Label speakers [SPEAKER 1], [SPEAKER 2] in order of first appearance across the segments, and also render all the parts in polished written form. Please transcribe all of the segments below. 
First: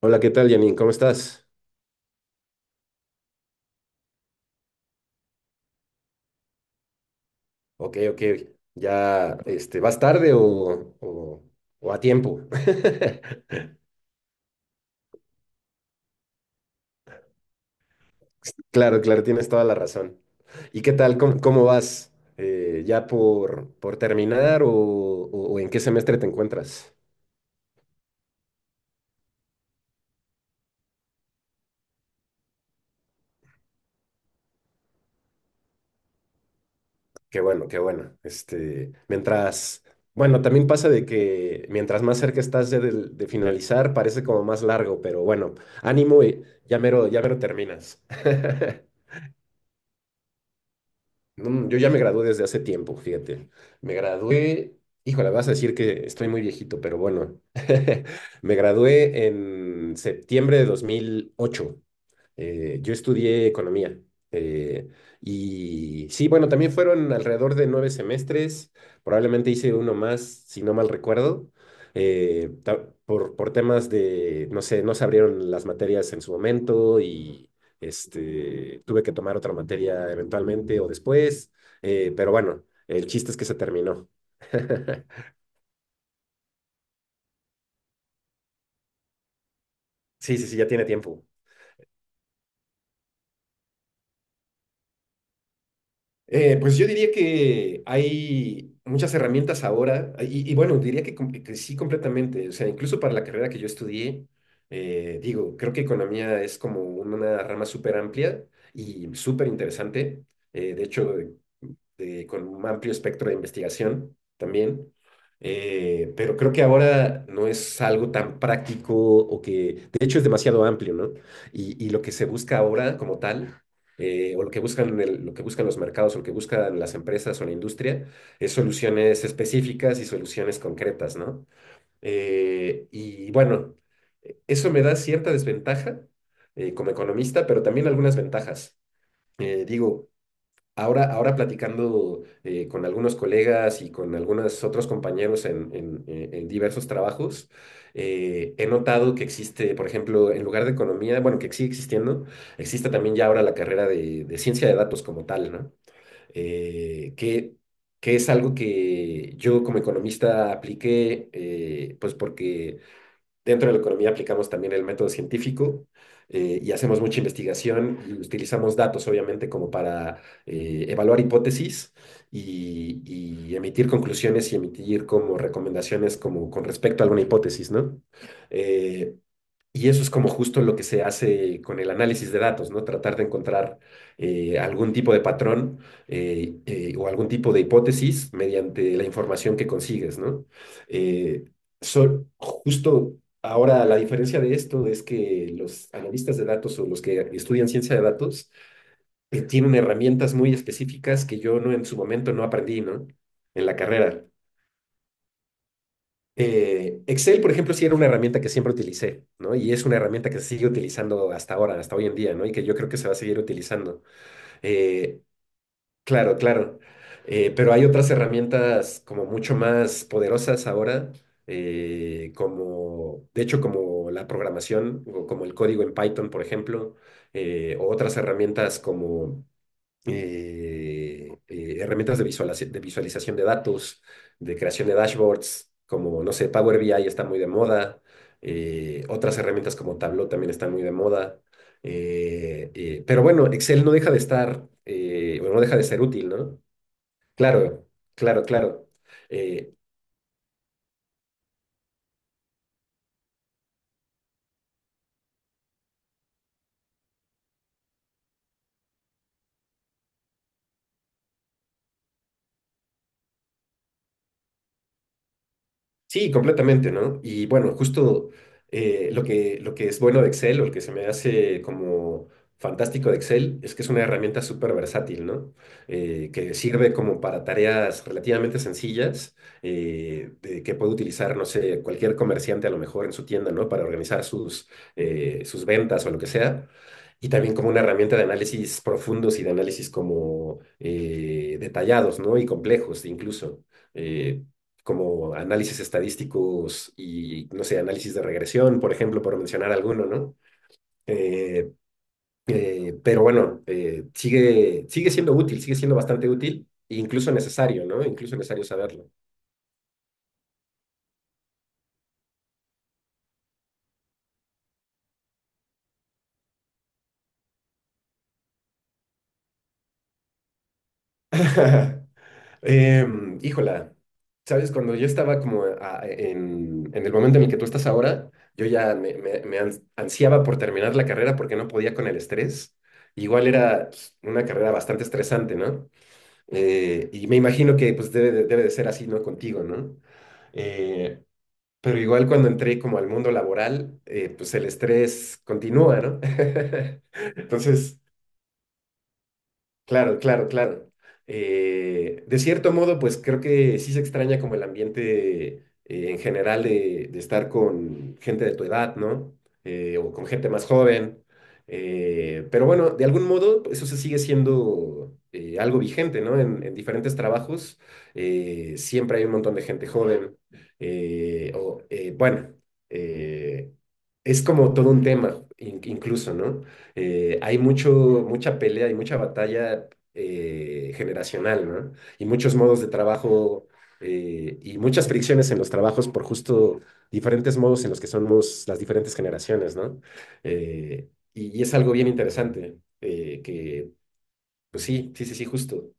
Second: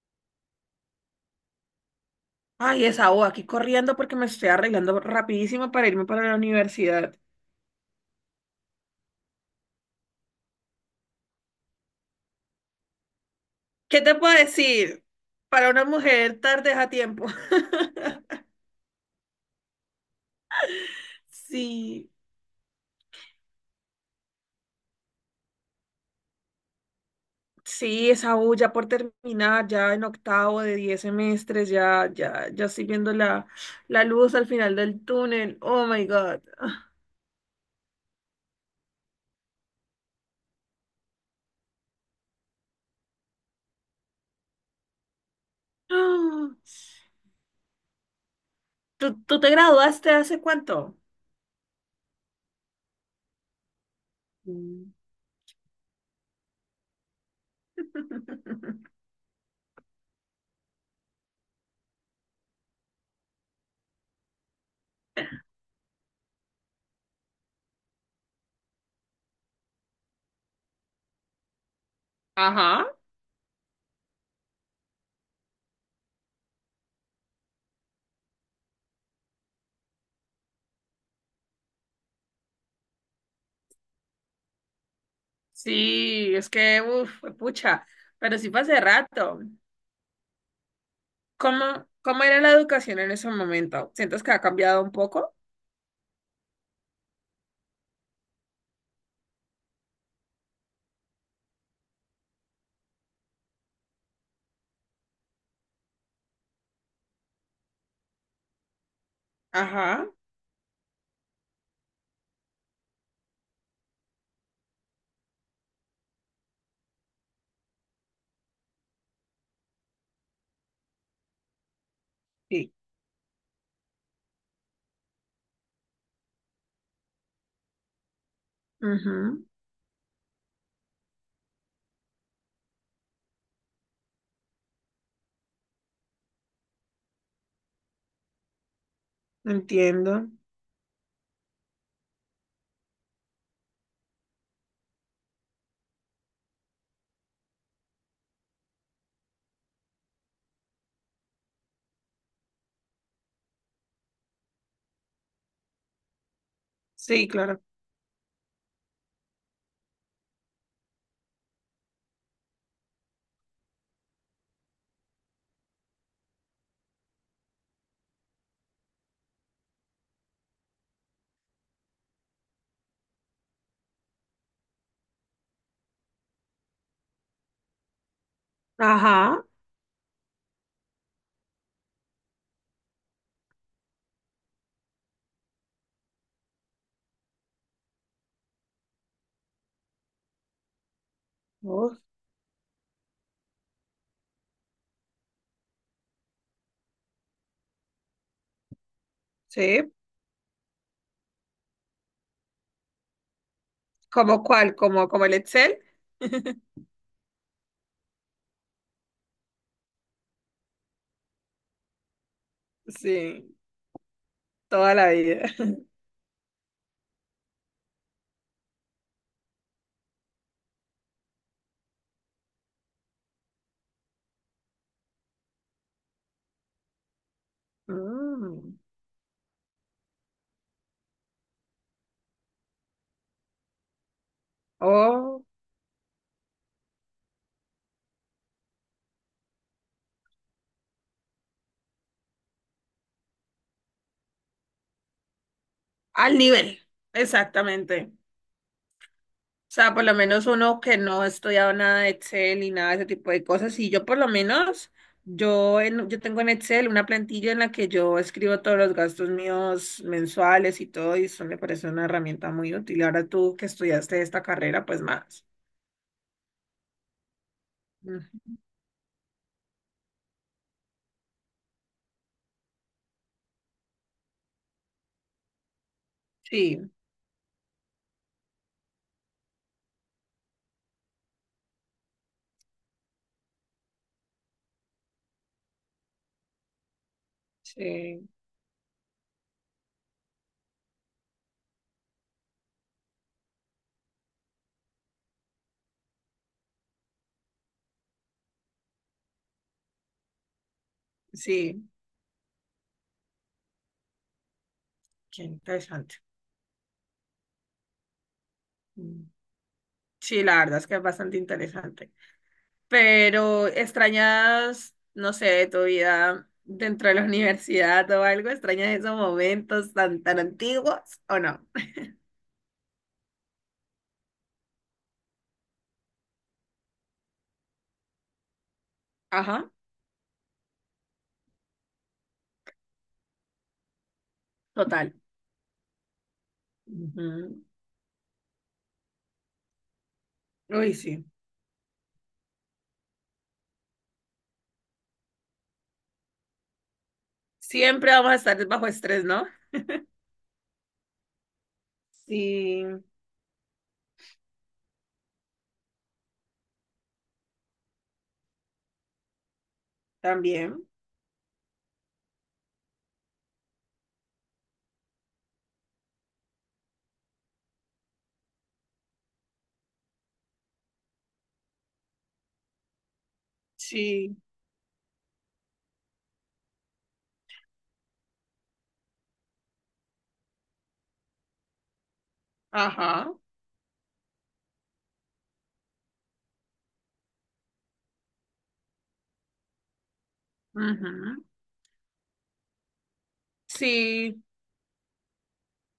[SPEAKER 1] Hola, ¿qué tal, Janine? ¿Cómo estás?
[SPEAKER 2] Ay, esa O, aquí corriendo porque me estoy arreglando rapidísimo para irme para la universidad.
[SPEAKER 1] Ok, ok. ¿Ya vas tarde o a tiempo?
[SPEAKER 2] ¿Qué te puedo decir? Para una mujer tarde es a tiempo.
[SPEAKER 1] Claro, claro, tienes toda la razón. ¿Y qué tal? ¿Cómo
[SPEAKER 2] Sí,
[SPEAKER 1] vas? ¿Ya por terminar o en qué semestre te encuentras?
[SPEAKER 2] sí, esa U ya por terminar, ya en octavo de 10 semestres, ya estoy viendo la luz al final del túnel. Oh my God.
[SPEAKER 1] Qué bueno, qué bueno. Mientras, bueno, también pasa de que mientras más cerca estás de finalizar, parece como más largo, pero bueno, ánimo y
[SPEAKER 2] Ah.
[SPEAKER 1] ya mero terminas.
[SPEAKER 2] ¿Tú te graduaste hace cuánto?
[SPEAKER 1] Yo ya me gradué desde hace tiempo, fíjate. Me gradué,
[SPEAKER 2] Mm.
[SPEAKER 1] híjole, vas a decir que estoy muy viejito, pero bueno, me gradué en septiembre de 2008. Yo estudié economía. eh, y sí, bueno, también fueron alrededor de 9 semestres. Probablemente hice uno más, si no mal recuerdo.
[SPEAKER 2] Ajá,
[SPEAKER 1] Por temas de, no sé, no se abrieron las materias en su momento y tuve que tomar otra materia eventualmente o después. Pero bueno, el chiste es que se terminó.
[SPEAKER 2] sí, es que, uff, pucha, pero sí fue hace rato.
[SPEAKER 1] Sí, sí, sí, ya tiene tiempo.
[SPEAKER 2] ¿Cómo era la educación en ese momento? ¿Sientes que ha cambiado un poco?
[SPEAKER 1] Pues yo diría que hay muchas herramientas ahora, y bueno, diría que, que sí completamente, o sea, incluso para la carrera que yo estudié, digo, creo que economía es como una rama súper amplia y súper
[SPEAKER 2] Ajá,
[SPEAKER 1] interesante. De hecho, con un amplio espectro de investigación también. Pero creo que ahora no es algo tan práctico o que, de hecho, es demasiado amplio, ¿no? Y lo que se busca
[SPEAKER 2] sí.
[SPEAKER 1] ahora como tal, o lo que lo que buscan los mercados, o lo que buscan las empresas o la industria, es soluciones
[SPEAKER 2] Ujú.
[SPEAKER 1] específicas y soluciones concretas, ¿no? Y bueno, eso me da cierta desventaja como economista, pero también algunas ventajas. Digo,
[SPEAKER 2] Entiendo.
[SPEAKER 1] ahora platicando con algunos colegas y con algunos otros compañeros en diversos trabajos, he notado que existe, por ejemplo, en lugar de economía, bueno, que sigue existiendo, existe también ya ahora la carrera de ciencia de datos como tal, ¿no? Eh,
[SPEAKER 2] Sí,
[SPEAKER 1] que,
[SPEAKER 2] claro.
[SPEAKER 1] que es algo que yo como economista apliqué, pues porque dentro de la economía aplicamos también el método científico y hacemos mucha investigación y utilizamos datos, obviamente, como para evaluar hipótesis y emitir conclusiones y emitir como recomendaciones como con respecto a alguna hipótesis, ¿no? Eh,
[SPEAKER 2] Ajá.
[SPEAKER 1] y eso es como justo lo que se hace con el análisis de datos, ¿no? Tratar de encontrar algún tipo de patrón o algún tipo de hipótesis mediante la información que consigues, ¿no? Eh,
[SPEAKER 2] Uf,
[SPEAKER 1] Justo ahora, la diferencia de esto es que los analistas de datos o los que estudian ciencia de datos tienen
[SPEAKER 2] sí.
[SPEAKER 1] herramientas muy específicas que yo no en su momento no aprendí, ¿no? En la carrera.
[SPEAKER 2] ¿Cómo cuál? ¿Como el Excel?
[SPEAKER 1] Excel, por ejemplo, sí era una herramienta que siempre utilicé, ¿no? Y es una herramienta que se sigue utilizando hasta ahora, hasta hoy en día, ¿no? Y que yo creo que se va a seguir
[SPEAKER 2] Sí,
[SPEAKER 1] utilizando.
[SPEAKER 2] toda la
[SPEAKER 1] Eh,
[SPEAKER 2] vida.
[SPEAKER 1] Claro, claro. Pero hay otras herramientas como mucho más poderosas ahora, como, de hecho, como la programación, o como el código en Python, por ejemplo, o otras
[SPEAKER 2] Mm,
[SPEAKER 1] herramientas como herramientas de visualización de datos, de creación de
[SPEAKER 2] Oh,
[SPEAKER 1] dashboards, como, no sé, Power BI está muy de moda, otras herramientas como Tableau también están muy de moda, pero bueno, Excel no deja de estar, o no deja de ser útil,
[SPEAKER 2] al
[SPEAKER 1] ¿no?
[SPEAKER 2] nivel.
[SPEAKER 1] Claro,
[SPEAKER 2] Exactamente.
[SPEAKER 1] claro, claro.
[SPEAKER 2] O
[SPEAKER 1] Eh,
[SPEAKER 2] sea, por lo menos uno que no ha estudiado nada de Excel y nada de ese tipo de cosas. Y yo por lo menos, yo tengo en Excel una plantilla en la que yo escribo todos los gastos míos mensuales y todo, y eso me parece una herramienta muy útil. Ahora tú que estudiaste esta carrera, pues más.
[SPEAKER 1] Sí, completamente, ¿no? Y bueno,
[SPEAKER 2] Mm,
[SPEAKER 1] justo lo que es bueno de Excel o lo que se me hace como fantástico de Excel es que es una herramienta súper versátil, ¿no? Que
[SPEAKER 2] Sí,
[SPEAKER 1] sirve como para tareas relativamente sencillas que puede utilizar, no sé, cualquier comerciante a lo mejor en su tienda, ¿no? Para organizar sus ventas o lo que sea. Y también como una herramienta de
[SPEAKER 2] sí,
[SPEAKER 1] análisis profundos y de análisis como detallados, ¿no? Y complejos incluso. Eh, Como análisis estadísticos y, no sé, análisis de regresión, por ejemplo, por mencionar alguno, ¿no? Eh,
[SPEAKER 2] sí,
[SPEAKER 1] pero bueno, sigue siendo
[SPEAKER 2] qué
[SPEAKER 1] útil, sigue siendo
[SPEAKER 2] interesante.
[SPEAKER 1] bastante útil, e incluso necesario, ¿no? Incluso necesario saberlo.
[SPEAKER 2] Mm, Sí, la verdad es que es bastante interesante. Pero extrañas, no sé, de tu vida dentro de la universidad o algo, extrañas esos momentos tan antiguos o no.
[SPEAKER 1] Híjola, ¿sabes? Cuando yo estaba como en el momento en el que tú estás ahora, yo ya
[SPEAKER 2] Ajá,
[SPEAKER 1] ansiaba por terminar la carrera porque no podía con el estrés. Igual era pues, una carrera bastante
[SPEAKER 2] total.
[SPEAKER 1] estresante, ¿no? Y me
[SPEAKER 2] Ujú.
[SPEAKER 1] imagino que pues debe de ser así, ¿no? Contigo, ¿no?
[SPEAKER 2] Uy,
[SPEAKER 1] Eh,
[SPEAKER 2] sí.
[SPEAKER 1] pero igual cuando entré como al mundo laboral, pues el estrés continúa, ¿no? Entonces.
[SPEAKER 2] Siempre vamos a estar bajo estrés, ¿no?
[SPEAKER 1] Claro, claro, claro. De cierto
[SPEAKER 2] Sí,
[SPEAKER 1] modo, pues creo que sí se extraña como el ambiente en general de estar con gente de tu edad, ¿no? O con gente más
[SPEAKER 2] también.
[SPEAKER 1] joven. Pero bueno, de algún modo pues, eso se sigue siendo algo vigente, ¿no? En diferentes trabajos siempre hay un montón de gente joven. Bueno, eh,
[SPEAKER 2] Sí,
[SPEAKER 1] es como todo un tema incluso, ¿no? Hay mucha pelea y mucha batalla generacional, ¿no? Y muchos modos de
[SPEAKER 2] ajá.
[SPEAKER 1] trabajo y muchas fricciones en los trabajos por justo diferentes modos en los que somos las diferentes generaciones, ¿no?
[SPEAKER 2] Ujú.
[SPEAKER 1] Y es algo bien interesante,
[SPEAKER 2] Sí.
[SPEAKER 1] pues sí, sí, sí, sí, justo.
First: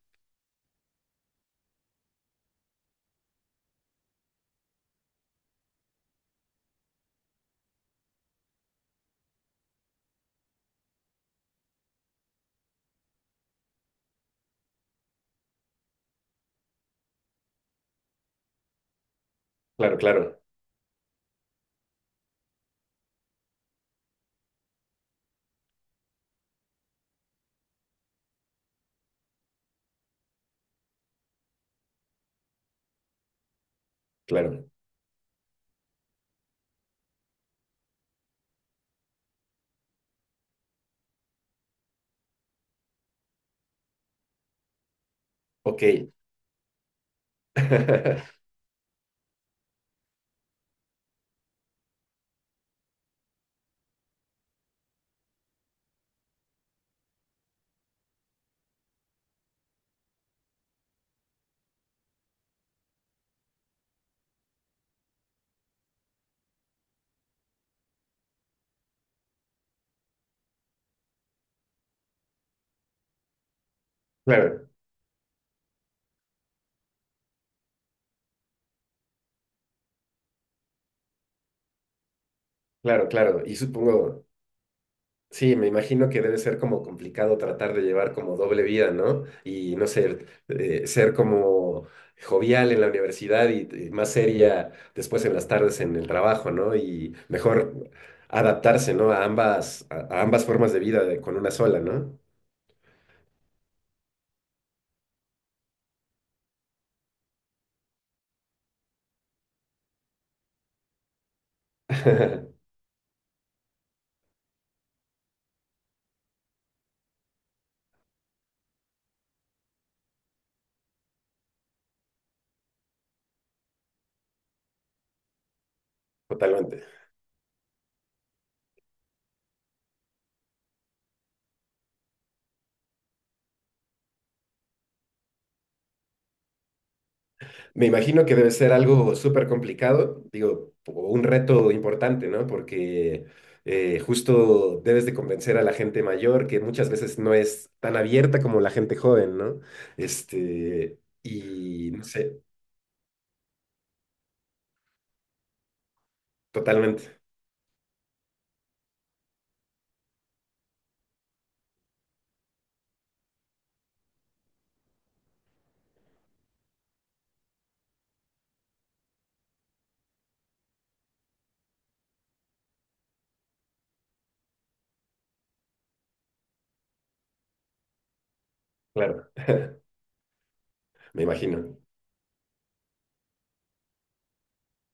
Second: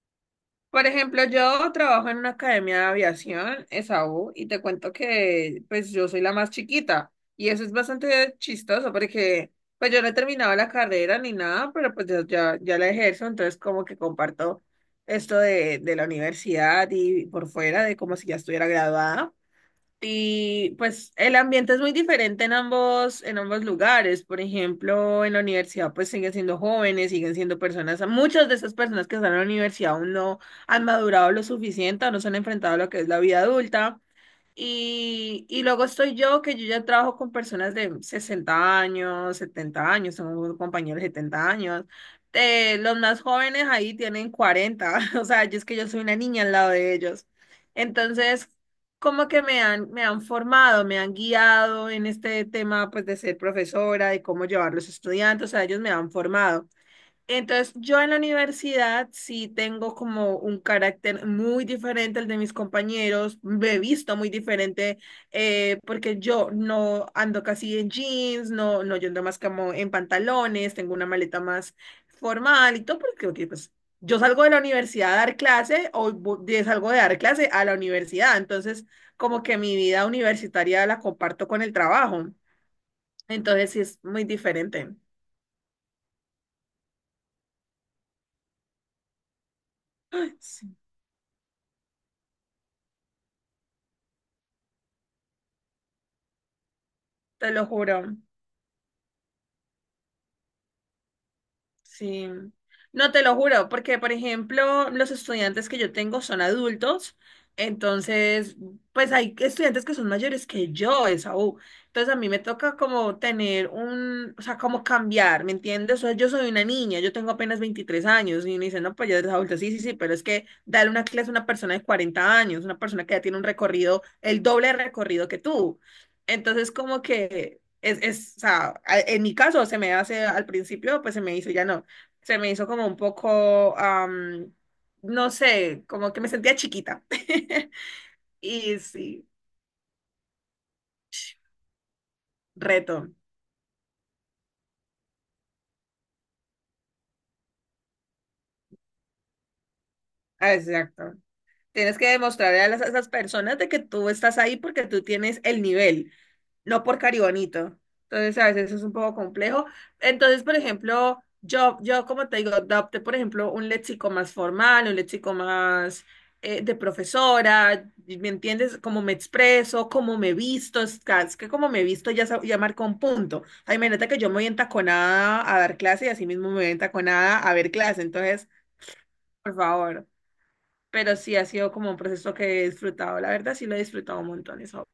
[SPEAKER 2] Por ejemplo, yo trabajo en una academia de aviación, ESAU, y te cuento que pues yo soy la más chiquita y eso es bastante chistoso porque pues yo no he terminado la carrera ni nada, pero pues ya la ejerzo, entonces como que comparto esto de la universidad y por fuera de como si ya estuviera graduada.
[SPEAKER 1] Claro, claro,
[SPEAKER 2] Y pues el ambiente es muy diferente en ambos lugares. Por ejemplo, en la universidad pues siguen siendo jóvenes, siguen siendo personas, muchas de esas personas que están en la universidad aún no han madurado lo suficiente o no se han enfrentado a lo que es la vida adulta.
[SPEAKER 1] claro.
[SPEAKER 2] Y luego estoy yo, que yo ya trabajo con personas de 60 años, 70 años, tengo compañeros de 70 años. Los más jóvenes ahí tienen 40. O sea, yo es que yo soy
[SPEAKER 1] Ok.
[SPEAKER 2] una niña al lado de ellos. Entonces, como que me han formado, me han guiado en este tema, pues, de ser profesora, de cómo llevar los estudiantes, o sea, ellos me han formado. Entonces, yo en la universidad sí tengo como un carácter muy diferente al de mis compañeros, me he visto muy diferente, porque yo no ando casi en jeans, no, no, yo ando más como en pantalones, tengo una maleta más formal y todo, porque ok, pues, yo salgo de la
[SPEAKER 1] Claro,
[SPEAKER 2] universidad a dar clase o salgo de dar clase a la universidad, entonces como que mi vida universitaria la comparto con el trabajo,
[SPEAKER 1] claro, claro. Y
[SPEAKER 2] entonces sí es muy
[SPEAKER 1] supongo.
[SPEAKER 2] diferente.
[SPEAKER 1] Sí, me imagino que debe ser como complicado tratar de llevar como doble vida, ¿no? Y no sé,
[SPEAKER 2] Ay, sí,
[SPEAKER 1] ser como jovial en la universidad y más seria después en las tardes en el trabajo, ¿no? Y
[SPEAKER 2] te lo
[SPEAKER 1] mejor
[SPEAKER 2] juro.
[SPEAKER 1] adaptarse, ¿no? A ambas, a ambas formas de vida con una sola, ¿no?
[SPEAKER 2] Sí. No te lo juro, porque por ejemplo, los estudiantes que yo tengo son adultos, entonces, pues hay estudiantes que son mayores que yo, Esaú. Entonces a mí me toca como tener un, o sea, como cambiar, ¿me entiendes? O sea, yo soy una niña, yo tengo apenas 23 años y me dicen, no, pues ya eres adulta, sí, pero es que darle una clase a una persona de 40 años, una persona que ya tiene un recorrido, el doble de recorrido que tú. Entonces,
[SPEAKER 1] Totalmente.
[SPEAKER 2] como que o sea, en mi caso se me hace, al principio, pues se me hizo, ya no, se me hizo como un poco, no sé, como que me sentía chiquita.
[SPEAKER 1] Me imagino que debe ser
[SPEAKER 2] Y
[SPEAKER 1] algo
[SPEAKER 2] sí,
[SPEAKER 1] súper complicado, digo, o un reto importante, ¿no?
[SPEAKER 2] reto.
[SPEAKER 1] Porque justo debes de convencer a la gente mayor que muchas veces no es tan abierta como la gente joven, ¿no?
[SPEAKER 2] Ah, exacto.
[SPEAKER 1] Y
[SPEAKER 2] Tienes
[SPEAKER 1] no
[SPEAKER 2] que
[SPEAKER 1] sé,
[SPEAKER 2] demostrarle a a esas personas de que tú estás ahí porque tú tienes el nivel, no por
[SPEAKER 1] totalmente,
[SPEAKER 2] caribonito. Entonces, a veces es un poco complejo. Entonces, por ejemplo, yo como te digo, adopté, por ejemplo, un léxico más formal, un léxico más de profesora, ¿me entiendes? Cómo me expreso, cómo me visto, es que como me visto ya, ya marca un punto. O sea, imagínate que yo me voy entaconada a dar clase y así mismo me voy entaconada a ver clase. Entonces,
[SPEAKER 1] claro,
[SPEAKER 2] por favor. Pero
[SPEAKER 1] me
[SPEAKER 2] sí ha sido
[SPEAKER 1] imagino.
[SPEAKER 2] como un proceso que he disfrutado. La verdad, sí lo he disfrutado un montón eso.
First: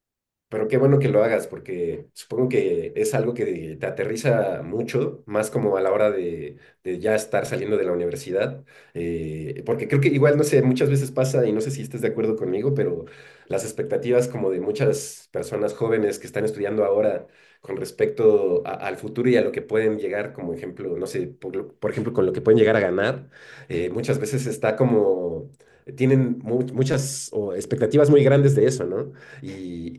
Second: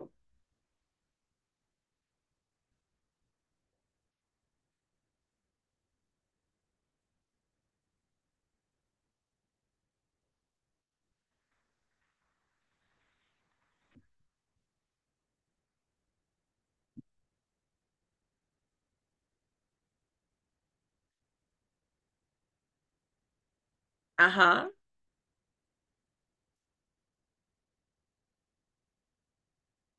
[SPEAKER 1] Pero qué bueno que lo hagas, porque supongo que es algo que te aterriza mucho, más como a la hora de ya estar saliendo de la universidad, porque creo que igual, no sé, muchas veces pasa, y no sé si estés de acuerdo conmigo, pero las expectativas como de muchas personas jóvenes que están estudiando ahora con respecto al futuro y a lo que pueden llegar, como ejemplo, no sé, por ejemplo, con lo que pueden llegar a ganar, muchas veces
[SPEAKER 2] Ajá,
[SPEAKER 1] está como, tienen muchas expectativas muy grandes de eso, ¿no? y,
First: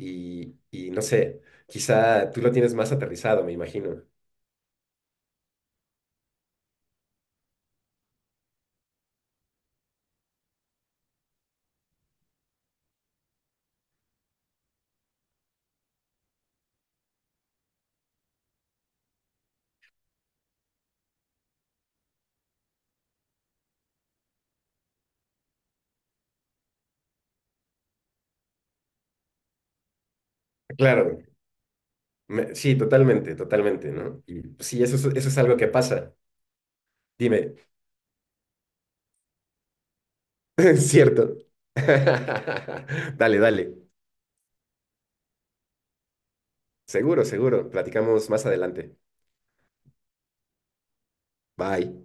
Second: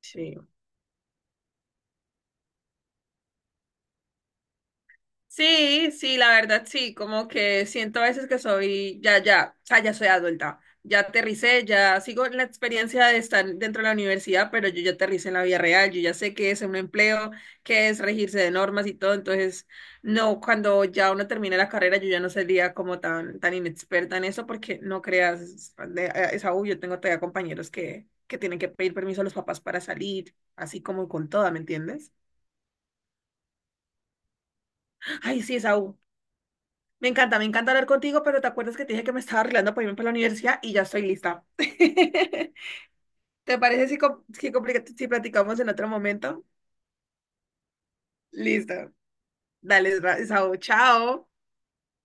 [SPEAKER 2] sí.
[SPEAKER 1] y, y no sé, quizá tú lo tienes más aterrizado, me imagino.
[SPEAKER 2] Sí, la verdad sí, como que siento a veces que soy, o sea, ya soy adulta, ya aterricé, ya sigo la experiencia de estar dentro de la universidad, pero yo ya aterricé en la vida real, yo ya sé qué es un empleo, qué es regirse de normas y todo, entonces, no, cuando ya uno termine la carrera, yo ya no sería como tan inexperta en eso, porque no creas, es aún, yo tengo todavía compañeros que tienen que pedir permiso a los papás para salir, así como
[SPEAKER 1] Claro,
[SPEAKER 2] con toda, ¿me entiendes?
[SPEAKER 1] sí, totalmente, totalmente, ¿no? Y pues, sí, eso es
[SPEAKER 2] Ay, sí,
[SPEAKER 1] algo que
[SPEAKER 2] Esaú.
[SPEAKER 1] pasa.
[SPEAKER 2] Me
[SPEAKER 1] Dime,
[SPEAKER 2] encanta hablar contigo, pero te acuerdas que te dije que me estaba arreglando para irme para la universidad y ya estoy
[SPEAKER 1] ¿cierto?
[SPEAKER 2] lista.
[SPEAKER 1] Dale,
[SPEAKER 2] ¿Te
[SPEAKER 1] dale.
[SPEAKER 2] parece si platicamos en otro momento?
[SPEAKER 1] Seguro, seguro. Platicamos más
[SPEAKER 2] Listo.
[SPEAKER 1] adelante.
[SPEAKER 2] Dale, Saúl, chao.
[SPEAKER 1] Bye.